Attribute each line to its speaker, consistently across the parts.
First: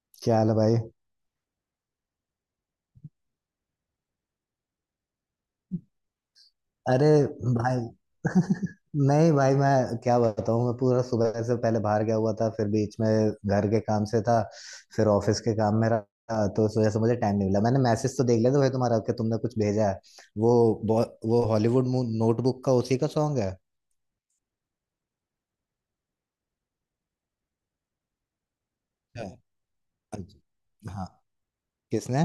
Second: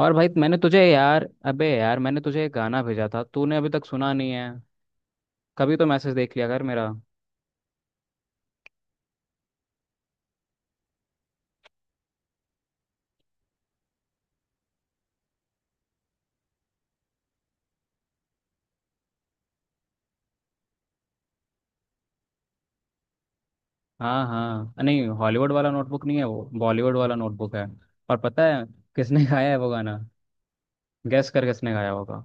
Speaker 1: और भाई,
Speaker 2: क्या हाल है,
Speaker 1: मैंने
Speaker 2: भाई।
Speaker 1: तुझे यार अबे यार, मैंने तुझे एक गाना भेजा था। तूने अभी तक सुना नहीं है। कभी तो मैसेज देख लिया कर मेरा।
Speaker 2: अरे भाई। नहीं भाई, मैं क्या बताऊँ, मैं पूरा सुबह से पहले बाहर गया हुआ था, फिर बीच में घर के काम से था, फिर ऑफिस के काम में रहा, तो इस वजह से मुझे टाइम नहीं मिला। मैंने मैसेज तो देख लिया था भाई तुम्हारा कि तुमने कुछ भेजा है। वो वो हॉलीवुड नोटबुक का उसी का सॉन्ग है।
Speaker 1: हाँ हाँ, नहीं, हॉलीवुड वाला नोटबुक नहीं है, वो बॉलीवुड वाला नोटबुक है। और पता है किसने गाया है वो गाना?
Speaker 2: अच्छा। हाँ।
Speaker 1: गैस कर किसने गाया
Speaker 2: किसने?
Speaker 1: होगा?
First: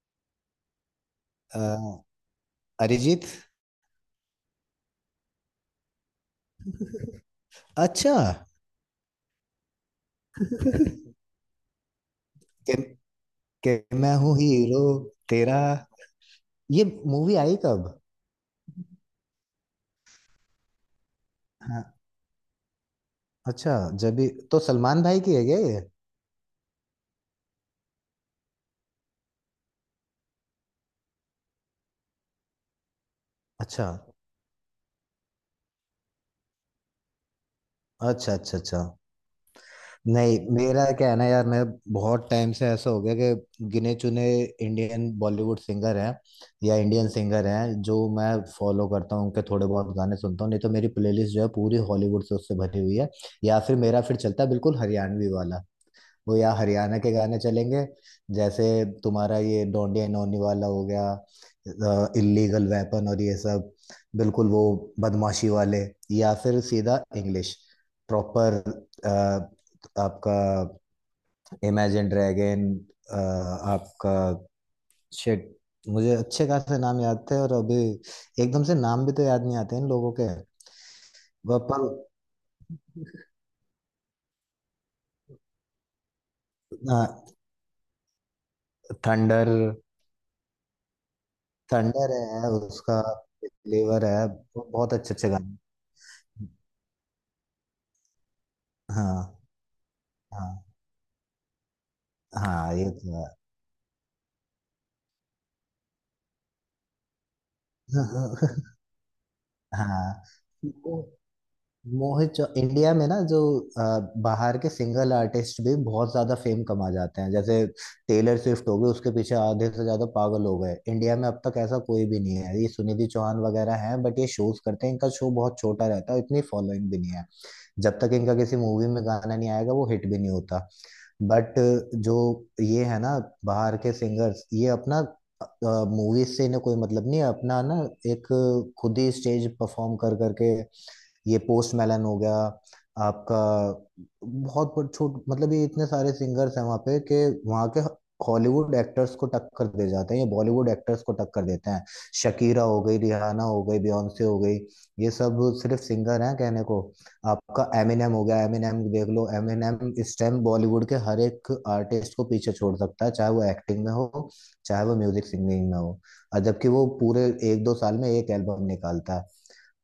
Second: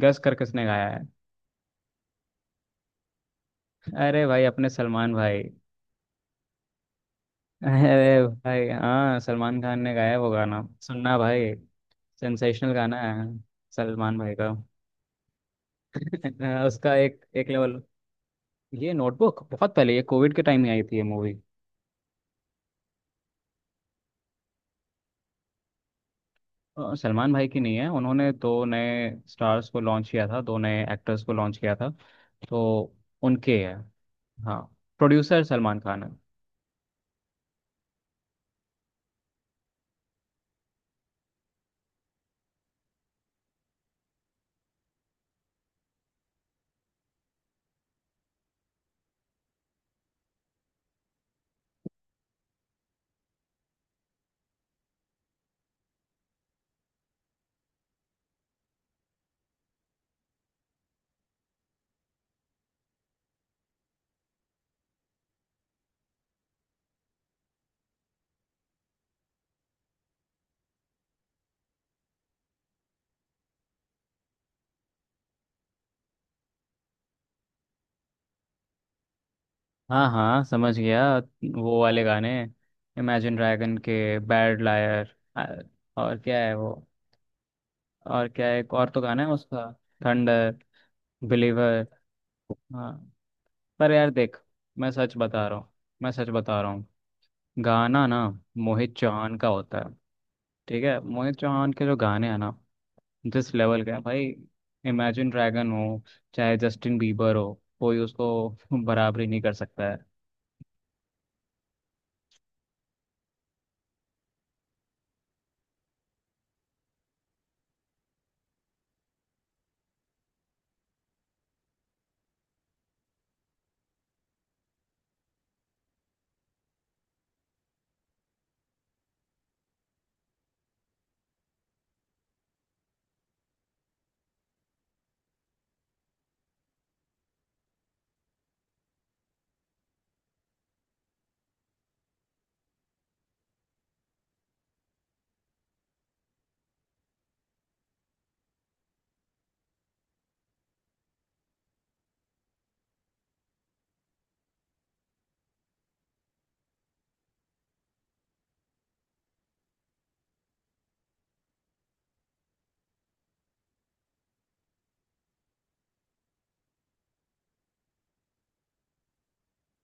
Speaker 1: गैस कर किसने गाया है?
Speaker 2: अ, अरिजीत।
Speaker 1: अरे भाई, अपने सलमान भाई।
Speaker 2: अच्छा।
Speaker 1: अरे भाई, हाँ, सलमान खान ने गाया है वो गाना,
Speaker 2: कि,
Speaker 1: सुनना भाई। सेंसेशनल गाना है
Speaker 2: कि मैं
Speaker 1: सलमान भाई
Speaker 2: हूँ
Speaker 1: का।
Speaker 2: हीरो तेरा। ये
Speaker 1: उसका एक
Speaker 2: मूवी
Speaker 1: एक
Speaker 2: आई
Speaker 1: लेवल।
Speaker 2: कब?
Speaker 1: ये नोटबुक बहुत पहले, ये कोविड के टाइम में आई थी ये मूवी।
Speaker 2: अच्छा, जबी तो सलमान भाई की है क्या ये?
Speaker 1: सलमान भाई की नहीं है। उन्होंने दो नए स्टार्स को लॉन्च किया था, दो नए एक्टर्स को लॉन्च किया था, तो उनके है।
Speaker 2: अच्छा
Speaker 1: हाँ। प्रोड्यूसर सलमान खान है।
Speaker 2: अच्छा, अच्छा, अच्छा। नहीं, मेरा क्या है ना यार, मैं बहुत टाइम से ऐसा हो गया कि गिने चुने इंडियन बॉलीवुड सिंगर हैं या इंडियन सिंगर हैं जो मैं फॉलो करता हूँ, उनके थोड़े बहुत गाने सुनता हूँ। नहीं तो मेरी प्लेलिस्ट जो है पूरी हॉलीवुड से, उससे भरी हुई है। या फिर मेरा फिर चलता है बिल्कुल हरियाणवी वाला, वो या हरियाणा के गाने चलेंगे, जैसे तुम्हारा ये डोंडिया नोनी वाला हो गया, इलीगल वेपन और ये सब, बिल्कुल वो बदमाशी वाले। या फिर सीधा इंग्लिश, प्रॉपर, आपका इमेजिन ड्रैगन, आपका शिट। मुझे अच्छे खासे नाम याद थे और अभी एकदम से नाम भी तो याद नहीं आते इन
Speaker 1: हाँ
Speaker 2: लोगों के।
Speaker 1: हाँ, समझ गया।
Speaker 2: वह
Speaker 1: वो
Speaker 2: पर
Speaker 1: वाले गाने, इमेजिन ड्रैगन के बैड लायर। और क्या है वो? और क्या है, एक और तो गाना है
Speaker 2: थंडर।
Speaker 1: उसका। थंडर। बिलीवर।
Speaker 2: थंडर है
Speaker 1: हाँ।
Speaker 2: उसका।
Speaker 1: पर
Speaker 2: फ्लेवर
Speaker 1: यार
Speaker 2: है।
Speaker 1: देख,
Speaker 2: वो
Speaker 1: मैं
Speaker 2: बहुत
Speaker 1: सच
Speaker 2: अच्छे अच्छे
Speaker 1: बता
Speaker 2: गाने।
Speaker 1: रहा हूँ, मैं सच बता रहा हूँ। गाना ना मोहित
Speaker 2: हाँ,
Speaker 1: चौहान का होता है।
Speaker 2: हाँ।
Speaker 1: ठीक है। मोहित चौहान के जो गाने हैं ना,
Speaker 2: हाँ, ये तो है।
Speaker 1: जिस लेवल का है भाई, इमेजिन ड्रैगन हो, चाहे जस्टिन बीबर हो, कोई उसको बराबरी नहीं कर सकता है।
Speaker 2: हाँ। वो मोहित चौ इंडिया में ना, जो, अ, बाहर के सिंगल आर्टिस्ट भी बहुत ज्यादा फेम कमा जाते हैं, जैसे टेलर स्विफ्ट हो गई, उसके पीछे आधे से ज्यादा पागल हो गए। इंडिया में अब तक ऐसा कोई भी नहीं है। ये सुनिधि चौहान वगैरह हैं बट ये शोज करते हैं, इनका शो बहुत छोटा रहता है, इतनी फॉलोइंग भी नहीं है। जब तक इनका किसी मूवी में गाना नहीं आएगा, वो हिट भी नहीं होता। बट जो ये है ना, बाहर के सिंगर्स, ये अपना मूवीज से इन्हें कोई मतलब नहीं है, अपना ना एक खुद ही स्टेज परफॉर्म कर करके, ये पोस्ट मेलन हो गया, आपका, बहुत बहुत छोट मतलब ये इतने सारे सिंगर्स हैं वहाँ पे कि वहाँ के हॉलीवुड एक्टर्स को टक्कर दे जाते हैं, ये बॉलीवुड एक्टर्स को टक्कर देते हैं। शकीरा हो गई, रिहाना हो गई, बियॉन्से हो गई, ये सब सिर्फ सिंगर हैं कहने को। आपका एमिनेम हो गया, एमिनेम देख लो, एमिनेम इस टाइम बॉलीवुड के हर एक आर्टिस्ट को पीछे छोड़ सकता है, चाहे वो एक्टिंग में हो, चाहे वो म्यूजिक सिंगिंग में हो। और जबकि वो पूरे एक दो साल में एक एल्बम निकालता है।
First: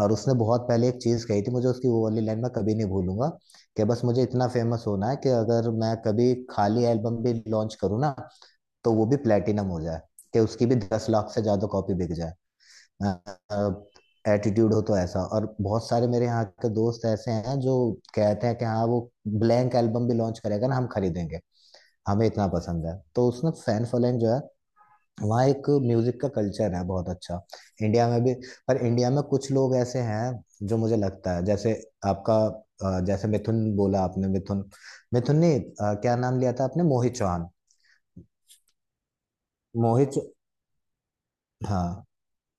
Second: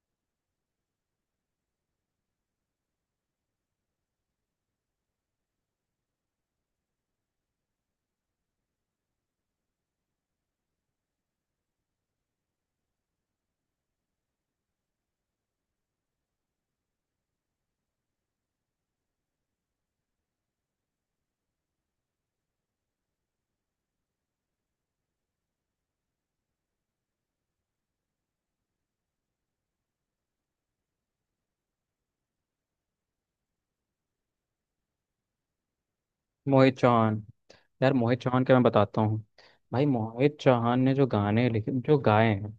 Speaker 2: और उसने बहुत पहले एक चीज कही थी, मुझे उसकी वो वाली लाइन मैं कभी नहीं भूलूंगा, कि बस मुझे इतना फेमस होना है कि अगर मैं कभी खाली एल्बम भी लॉन्च करूँ ना, तो वो भी प्लेटिनम हो जाए, कि उसकी भी 10 लाख से ज्यादा कॉपी बिक जाए। एटीट्यूड हो तो ऐसा। और बहुत सारे मेरे यहाँ के दोस्त ऐसे हैं जो कहते हैं कि हाँ, वो ब्लैंक एल्बम भी लॉन्च करेगा ना हम खरीदेंगे, हमें इतना पसंद है। तो उसने फैन फॉलोइंग जो है, वहाँ एक म्यूजिक का कल्चर है बहुत अच्छा। इंडिया में भी पर इंडिया में कुछ लोग ऐसे हैं जो मुझे लगता है, जैसे आपका, जैसे मिथुन बोला आपने, मिथुन, मिथुन ने, क्या नाम लिया था
Speaker 1: मोहित
Speaker 2: आपने? मोहित
Speaker 1: चौहान।
Speaker 2: चौहान।
Speaker 1: यार मोहित चौहान के मैं बताता हूँ भाई,
Speaker 2: मोहित चौ-
Speaker 1: मोहित चौहान ने जो गाने लिखे, जो
Speaker 2: हाँ।
Speaker 1: गाए हैं,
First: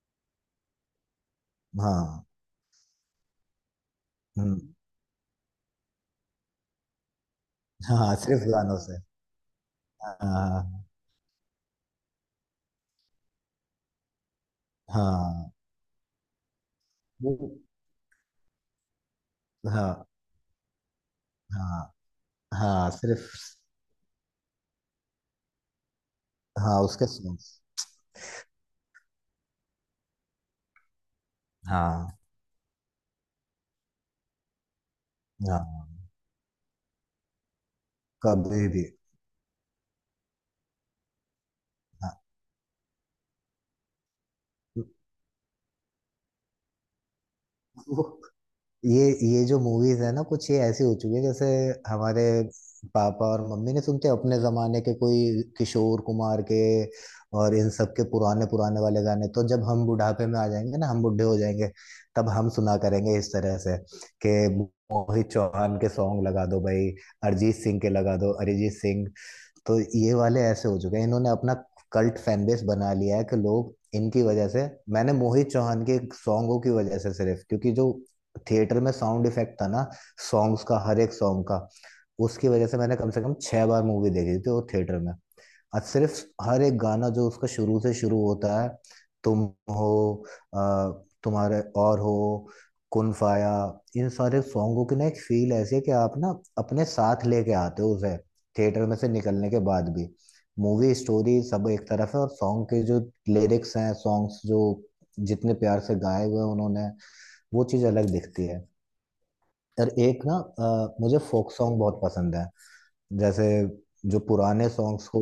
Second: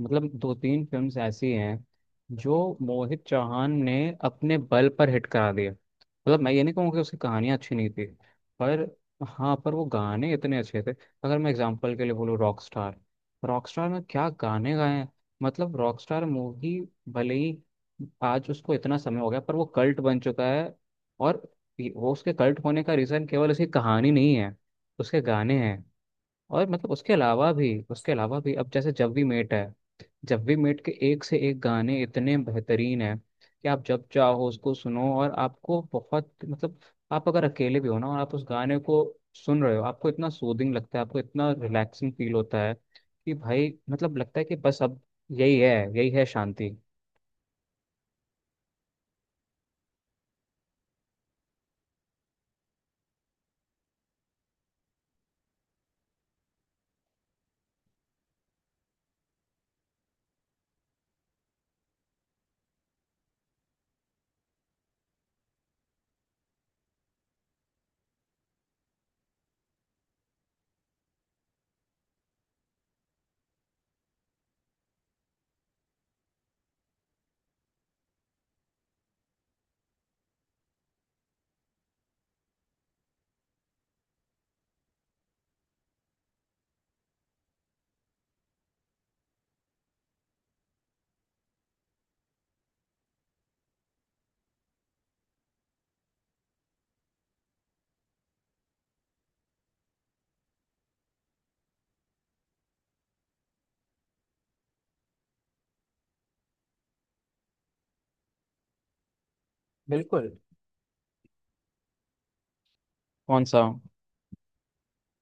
Speaker 1: मतलब दो तीन फिल्म्स ऐसी हैं
Speaker 2: हाँ।
Speaker 1: जो मोहित चौहान ने अपने
Speaker 2: हम्म,
Speaker 1: बल पर हिट करा दिए। मतलब मैं ये नहीं कहूँगा कि उसकी कहानियाँ अच्छी नहीं थी,
Speaker 2: हाँ, सिर्फ गानों
Speaker 1: पर
Speaker 2: से।
Speaker 1: हाँ, पर वो गाने इतने अच्छे
Speaker 2: हाँ।
Speaker 1: थे। अगर मैं एग्जांपल के लिए बोलूँ रॉक स्टार, रॉक स्टार में क्या गाने गाए हैं,
Speaker 2: हाँ।
Speaker 1: मतलब रॉक स्टार मूवी भले
Speaker 2: वो।
Speaker 1: ही आज उसको इतना समय हो गया, पर वो कल्ट
Speaker 2: हाँ,
Speaker 1: बन चुका है। और
Speaker 2: हाँ,
Speaker 1: वो उसके कल्ट होने
Speaker 2: हाँ
Speaker 1: का रीज़न
Speaker 2: सिर्फ।
Speaker 1: केवल उसकी कहानी नहीं है, उसके गाने हैं। और
Speaker 2: हाँ
Speaker 1: मतलब
Speaker 2: उसके
Speaker 1: उसके अलावा
Speaker 2: सॉन्ग्स।
Speaker 1: भी, उसके अलावा भी, अब जैसे जब वी मेट है। जब वी मेट के एक से एक गाने
Speaker 2: हाँ,
Speaker 1: इतने बेहतरीन हैं कि आप जब चाहो उसको सुनो और आपको
Speaker 2: हाँ,
Speaker 1: बहुत, मतलब आप अगर अकेले भी हो ना, और आप उस
Speaker 2: कभी
Speaker 1: गाने
Speaker 2: भी।
Speaker 1: को सुन रहे हो, आपको इतना सूदिंग लगता है, आपको इतना
Speaker 2: हाँ।
Speaker 1: रिलैक्सिंग फील होता है कि भाई मतलब लगता है कि बस अब यही है, यही है शांति।
Speaker 2: ये जो मूवीज है ना, कुछ ये ऐसी हो चुकी है जैसे हमारे पापा और मम्मी ने सुनते हैं अपने जमाने के, कोई किशोर कुमार के और इन सब के पुराने पुराने वाले गाने। तो जब हम बुढ़ापे में आ जाएंगे ना, हम बुढ़े हो जाएंगे, तब हम सुना करेंगे इस तरह से कि मोहित चौहान के सॉन्ग लगा दो भाई, अरिजीत सिंह के लगा दो अरिजीत सिंह। तो ये वाले ऐसे हो चुके हैं, इन्होंने अपना कल्ट फैन बेस बना लिया है कि लोग इनकी वजह से, मैंने मोहित चौहान के सॉन्गों की वजह से सिर्फ, क्योंकि जो थिएटर में साउंड इफेक्ट था ना सॉन्ग्स का, हर एक सॉन्ग का, उसकी वजह से मैंने कम से कम 6 बार मूवी देखी थी वो थिएटर में। आज सिर्फ हर एक गाना जो उसका, शुरू से शुरू होता है, तुम हो, आ, तुम्हारे और हो, कुन फाया, इन सारे सॉन्गों की ना एक फील ऐसी है कि आप ना अपने साथ लेके आते हो उसे थिएटर में से निकलने के बाद भी। मूवी स्टोरी सब एक तरफ है, और सॉन्ग के जो लिरिक्स हैं, सॉन्ग्स जो जितने प्यार से गाए हुए हैं उन्होंने, वो चीज़ अलग दिखती है। और एक
Speaker 1: बिल्कुल।
Speaker 2: ना, मुझे फोक सॉन्ग बहुत पसंद है।
Speaker 1: कौन
Speaker 2: जैसे
Speaker 1: सा?
Speaker 2: जो पुराने सॉन्ग्स को,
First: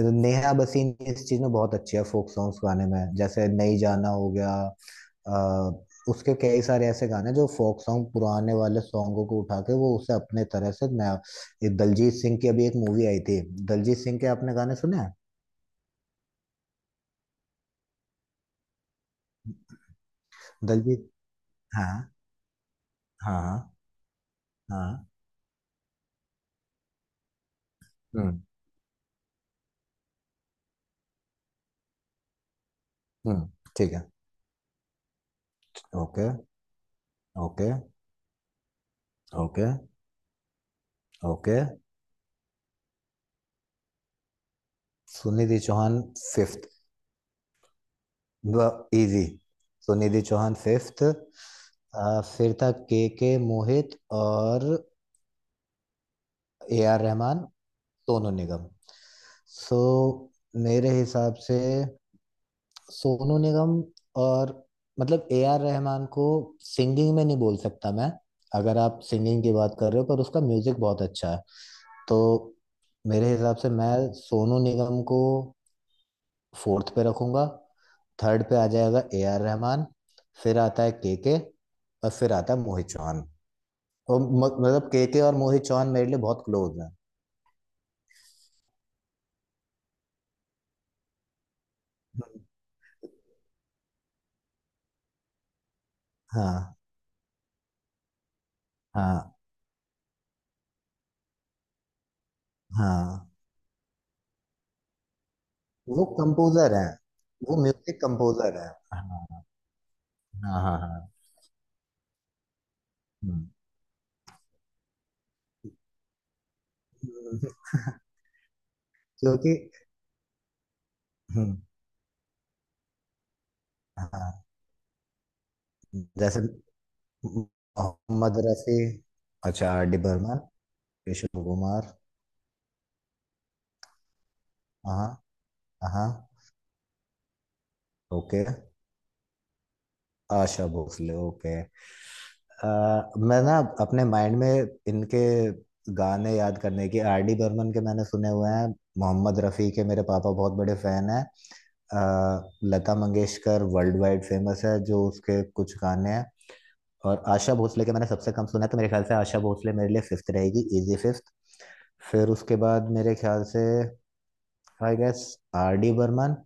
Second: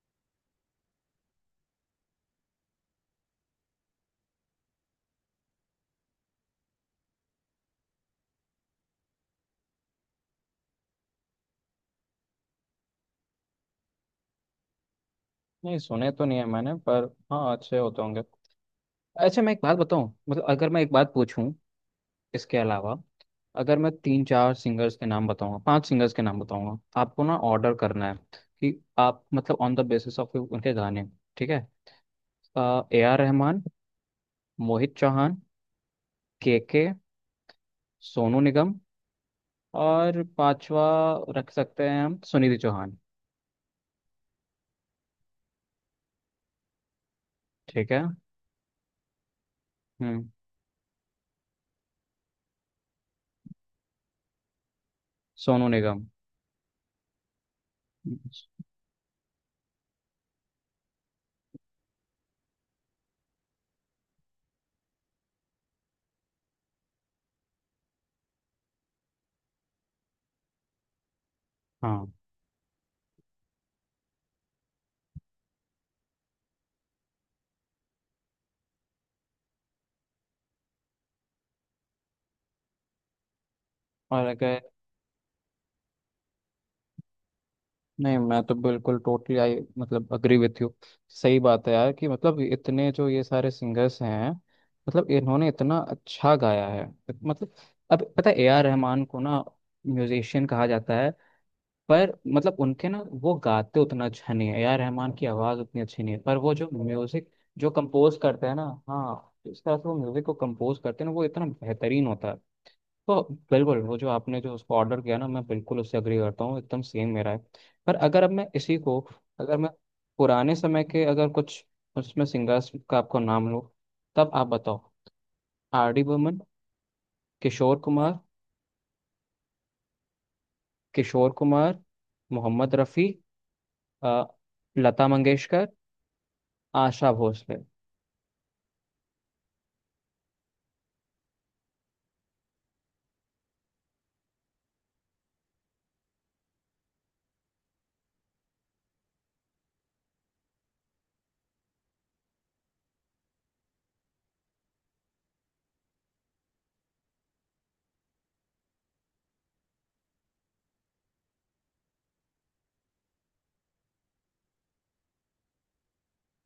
Speaker 2: नेहा बसीन इस चीज में बहुत अच्छी है, फोक सॉन्ग्स गाने में, जैसे नई जाना हो गया, आ, उसके कई सारे ऐसे गाने जो फोक सॉन्ग, पुराने वाले सॉन्गों को उठा के वो उसे अपने तरह से नया। ये दलजीत सिंह की अभी एक मूवी आई थी, दलजीत सिंह के आपने गाने सुने हैं?
Speaker 1: नहीं सुने तो नहीं है मैंने, पर हाँ अच्छे होते होंगे। अच्छा, मैं एक बात बताऊं, मतलब अगर मैं एक
Speaker 2: दलजीत।
Speaker 1: बात पूछूं।
Speaker 2: हाँ।
Speaker 1: इसके अलावा,
Speaker 2: हाँ,
Speaker 1: अगर मैं
Speaker 2: हाँ।
Speaker 1: तीन चार सिंगर्स के
Speaker 2: हाँ।
Speaker 1: नाम बताऊंगा, पांच सिंगर्स के नाम बताऊंगा, आपको ना ऑर्डर करना है
Speaker 2: हम्म।
Speaker 1: कि आप, मतलब ऑन द बेसिस ऑफ उनके गाने। ठीक है। ए आर
Speaker 2: हम्म,
Speaker 1: रहमान।
Speaker 2: ठीक है।
Speaker 1: Mohit Chauhan.
Speaker 2: Okay.
Speaker 1: K K.
Speaker 2: Okay.
Speaker 1: Sonu Nigam.
Speaker 2: Okay.
Speaker 1: और पांचवा, रख
Speaker 2: ओके।
Speaker 1: सकते हैं हम सुनिधि चौहान।
Speaker 2: सुनिधि चौहान फिफ्थ।
Speaker 1: ठीक है।
Speaker 2: ब इजी। तो निधि
Speaker 1: हम्म।
Speaker 2: चौहान फिफ्थ। फिर था के मोहित, और
Speaker 1: Sonu Nigam.
Speaker 2: A R Rahman, Sonu Nigam. So, so, मेरे हिसाब से सोनू निगम, और मतलब ए आर रहमान को सिंगिंग में नहीं बोल सकता मैं, अगर आप सिंगिंग की बात कर रहे हो, पर उसका म्यूजिक बहुत अच्छा है।
Speaker 1: हाँ।
Speaker 2: तो मेरे हिसाब से मैं सोनू निगम को फोर्थ पे रखूंगा, थर्ड पे आ जाएगा ए आर रहमान, फिर आता है के, और फिर आता है मोहित चौहान। और
Speaker 1: और अगर,
Speaker 2: मतलब के और मोहित चौहान मेरे लिए बहुत क्लोज हैं।
Speaker 1: नहीं, मैं तो बिल्कुल टोटली, आई मतलब अग्री विथ यू। सही बात है यार कि मतलब इतने जो ये सारे सिंगर्स हैं, मतलब इन्होंने इतना अच्छा गाया
Speaker 2: हाँ।
Speaker 1: है। मतलब, अब पता है ए आर रहमान को
Speaker 2: हाँ।
Speaker 1: ना म्यूजिशियन कहा जाता है। पर मतलब उनके ना,
Speaker 2: हाँ,
Speaker 1: वो गाते उतना अच्छा नहीं है, ए आर रहमान की आवाज़ उतनी अच्छी
Speaker 2: वो
Speaker 1: नहीं है, पर वो जो
Speaker 2: कंपोजर हैं,
Speaker 1: म्यूजिक
Speaker 2: वो
Speaker 1: जो
Speaker 2: म्यूजिक
Speaker 1: कंपोज करते हैं
Speaker 2: कंपोजर
Speaker 1: ना,
Speaker 2: हैं।
Speaker 1: हाँ,
Speaker 2: हाँ।
Speaker 1: जिस तरह से वो म्यूजिक को
Speaker 2: हाँ, हाँ,
Speaker 1: कंपोज करते हैं
Speaker 2: हाँ।
Speaker 1: ना, वो इतना बेहतरीन होता है। तो
Speaker 2: हम्म।
Speaker 1: बिल्कुल वो जो आपने, जो उसको ऑर्डर किया ना, मैं बिल्कुल उससे अग्री करता हूँ, एकदम सेम मेरा है। पर अगर अब मैं इसी को,
Speaker 2: क्योंकि,
Speaker 1: अगर मैं पुराने समय के अगर
Speaker 2: हम्म,
Speaker 1: कुछ उसमें सिंगर्स का आपको नाम लो, तब
Speaker 2: हाँ,
Speaker 1: आप बताओ। आर डी
Speaker 2: जैसे
Speaker 1: बर्मन। किशोर कुमार।
Speaker 2: मोहम्मद रफी। अच्छा, आर डी बर्मन,
Speaker 1: किशोर
Speaker 2: किशोर
Speaker 1: कुमार।
Speaker 2: कुमार।
Speaker 1: मोहम्मद रफ़ी। अ,
Speaker 2: हाँ।
Speaker 1: लता मंगेशकर।
Speaker 2: हाँ।
Speaker 1: आशा भोसले।
Speaker 2: ओके, आशा भोसले। ओके, मैं ना अपने माइंड में इनके गाने याद करने की, आर डी बर्मन के मैंने सुने हुए हैं, मोहम्मद रफ़ी के मेरे पापा बहुत बड़े फैन हैं, अ, Lata Mangeshkar world wide famous है, जो उसके कुछ गाने हैं, और आशा भोसले के मैंने सबसे कम सुना है, तो मेरे ख्याल से आशा भोसले मेरे लिए फिफ्थ रहेगी, इजी फिफ्थ। फिर उसके बाद मेरे ख्याल से I guess R D Burman,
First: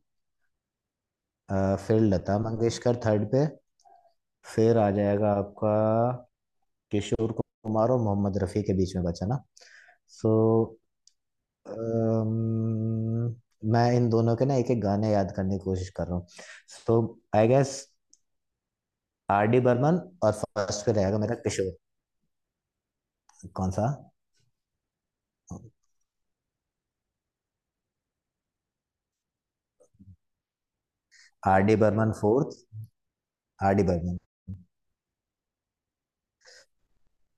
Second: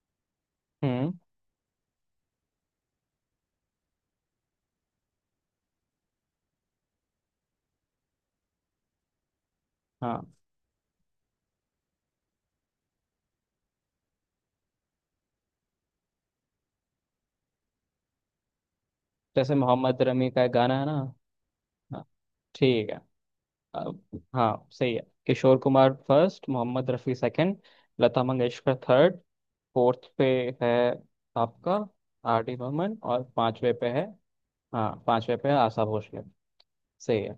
Speaker 1: हम्म।
Speaker 2: फिर लता मंगेशकर थर्ड पे, फिर आ जाएगा आपका किशोर कुमार और मोहम्मद रफ़ी के बीच में बचा ना। सो
Speaker 1: हाँ।
Speaker 2: मैं इन दोनों के ना एक एक गाने याद करने की कोशिश कर रहा हूँ। सो आई गेस आर
Speaker 1: जैसे
Speaker 2: डी बर्मन,
Speaker 1: मोहम्मद रफ़ी
Speaker 2: और
Speaker 1: का एक गाना है
Speaker 2: फर्स्ट पे
Speaker 1: ना।
Speaker 2: रहेगा मेरा किशोर।
Speaker 1: हाँ। ठीक है।
Speaker 2: कौन
Speaker 1: अ,
Speaker 2: सा?
Speaker 1: हाँ सही है। Kishore Kumar first, Mohammad Rafi second, Lata Mangeshkar third, fourth पे है
Speaker 2: आर डी
Speaker 1: आपका
Speaker 2: Burman
Speaker 1: R
Speaker 2: fourth.
Speaker 1: D Burman, और पांचवे
Speaker 2: आर डी
Speaker 1: पे है,
Speaker 2: बर्मन।
Speaker 1: हाँ पांचवे पे है आशा भोसले। सही है।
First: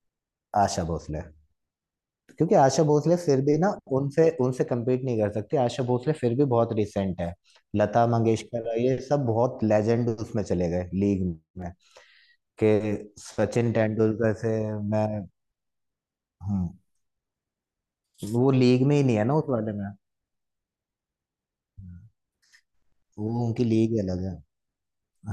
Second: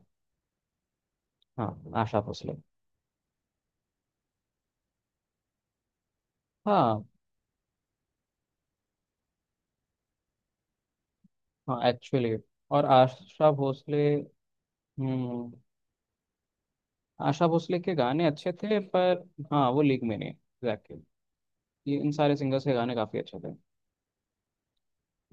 Speaker 2: आशा भोसले।
Speaker 1: हाँ। आशा भोसले।
Speaker 2: क्योंकि आशा भोसले फिर भी ना, उनसे, उनसे कम्पीट नहीं कर सकती, आशा भोसले फिर भी बहुत
Speaker 1: हाँ।
Speaker 2: रिसेंट है, लता मंगेशकर, ये सब बहुत लेजेंड उसमें चले गए, लीग में,
Speaker 1: हाँ एक्चुअली।
Speaker 2: कि
Speaker 1: और आशा
Speaker 2: सचिन
Speaker 1: भोसले,
Speaker 2: तेंदुलकर से मैं
Speaker 1: हम्म,
Speaker 2: हूँ।
Speaker 1: आशा भोसले के गाने
Speaker 2: वो
Speaker 1: अच्छे थे,
Speaker 2: लीग में ही नहीं
Speaker 1: पर
Speaker 2: है ना उस
Speaker 1: हाँ
Speaker 2: वाले
Speaker 1: वो
Speaker 2: में,
Speaker 1: लीग में नहीं, एग्जैक्टली। ये इन सारे सिंगर्स के गाने काफी अच्छे
Speaker 2: वो
Speaker 1: थे।
Speaker 2: उनकी लीग ही अलग है।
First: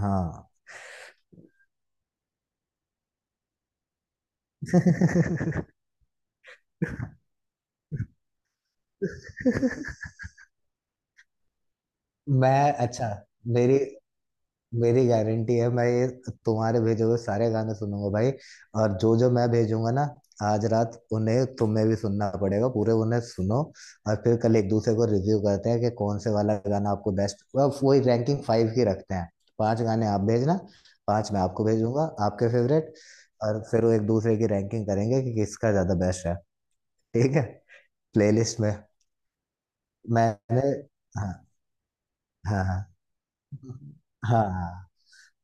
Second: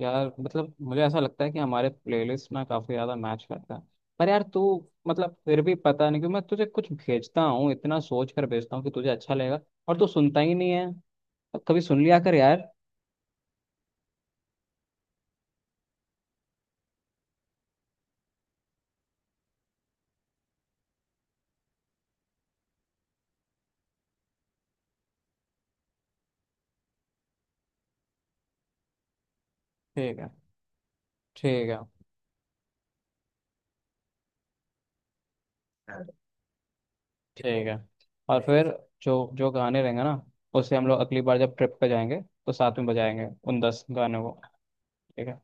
Speaker 1: यार
Speaker 2: हाँ।
Speaker 1: मतलब मुझे ऐसा लगता है कि हमारे प्लेलिस्ट ना काफी ज्यादा मैच करता है। पर यार, तू, मतलब फिर भी पता नहीं क्यों मैं तुझे कुछ भेजता हूँ, इतना सोच कर भेजता हूँ कि तुझे अच्छा लगेगा, और तू सुनता ही नहीं है। अब कभी सुन लिया कर यार।
Speaker 2: मैं, अच्छा, मेरी, मेरी गारंटी है, मैं ये तुम्हारे भेजे हुए सारे गाने सुनूंगा भाई, और जो जो मैं भेजूंगा ना, आज रात उन्हें तुम्हें भी सुनना पड़ेगा पूरे, उन्हें सुनो, और फिर कल एक दूसरे को रिव्यू करते हैं कि कौन से वाला गाना आपको बेस्ट, वही रैंकिंग 5 की रखते हैं। 5 गाने
Speaker 1: ठीक
Speaker 2: आप
Speaker 1: है।
Speaker 2: भेजना, 5 मैं आपको
Speaker 1: ठीक है।
Speaker 2: भेजूंगा आपके फेवरेट, और फिर वो एक दूसरे की रैंकिंग करेंगे कि किसका ज्यादा
Speaker 1: हाँ,
Speaker 2: बेस्ट है। ठीक है।
Speaker 1: ठीक है। और
Speaker 2: प्लेलिस्ट
Speaker 1: फिर,
Speaker 2: में
Speaker 1: जो जो गाने रहेंगे ना,
Speaker 2: मैंने,
Speaker 1: उसे हम लोग अगली
Speaker 2: हाँ,
Speaker 1: बार जब ट्रिप पे जाएंगे तो
Speaker 2: हाँ,
Speaker 1: साथ
Speaker 2: हाँ,
Speaker 1: में बजाएंगे उन 10 गानों को।
Speaker 2: हाँ, हाँ।
Speaker 1: ठीक है।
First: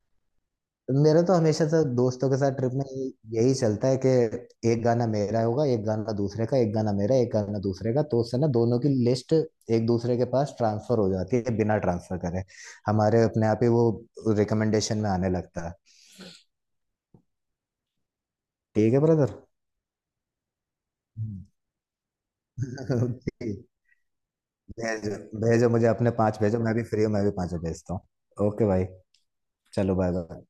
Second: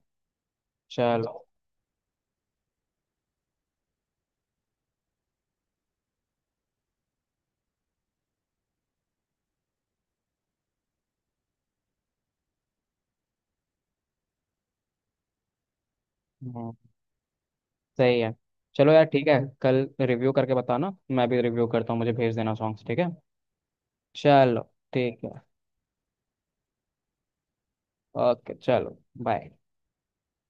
Speaker 2: मेरा तो
Speaker 1: चलो।
Speaker 2: हमेशा से दोस्तों के साथ ट्रिप में यही चलता है कि एक गाना मेरा होगा, एक गाना दूसरे का, एक गाना मेरा, एक गाना दूसरे का, तो उससे ना दोनों की लिस्ट एक दूसरे के पास ट्रांसफर हो जाती है, बिना ट्रांसफर करे हमारे अपने आप ही वो रिकमेंडेशन में आने लगता है।
Speaker 1: हम्म, सही है। चलो
Speaker 2: ठीक है
Speaker 1: यार ठीक है,
Speaker 2: ब्रदर।
Speaker 1: कल रिव्यू करके बताना, मैं भी रिव्यू करता हूँ, मुझे भेज देना सॉन्ग्स। ठीक है। चलो।
Speaker 2: भेजो,
Speaker 1: ठीक है।
Speaker 2: भेजो मुझे अपने 5 भेजो, मैं भी फ्री हूँ, मैं भी पांचों भेजता हूँ,
Speaker 1: ओके
Speaker 2: ओके भाई।
Speaker 1: चलो। बाय।
Speaker 2: चलो बाय बाय।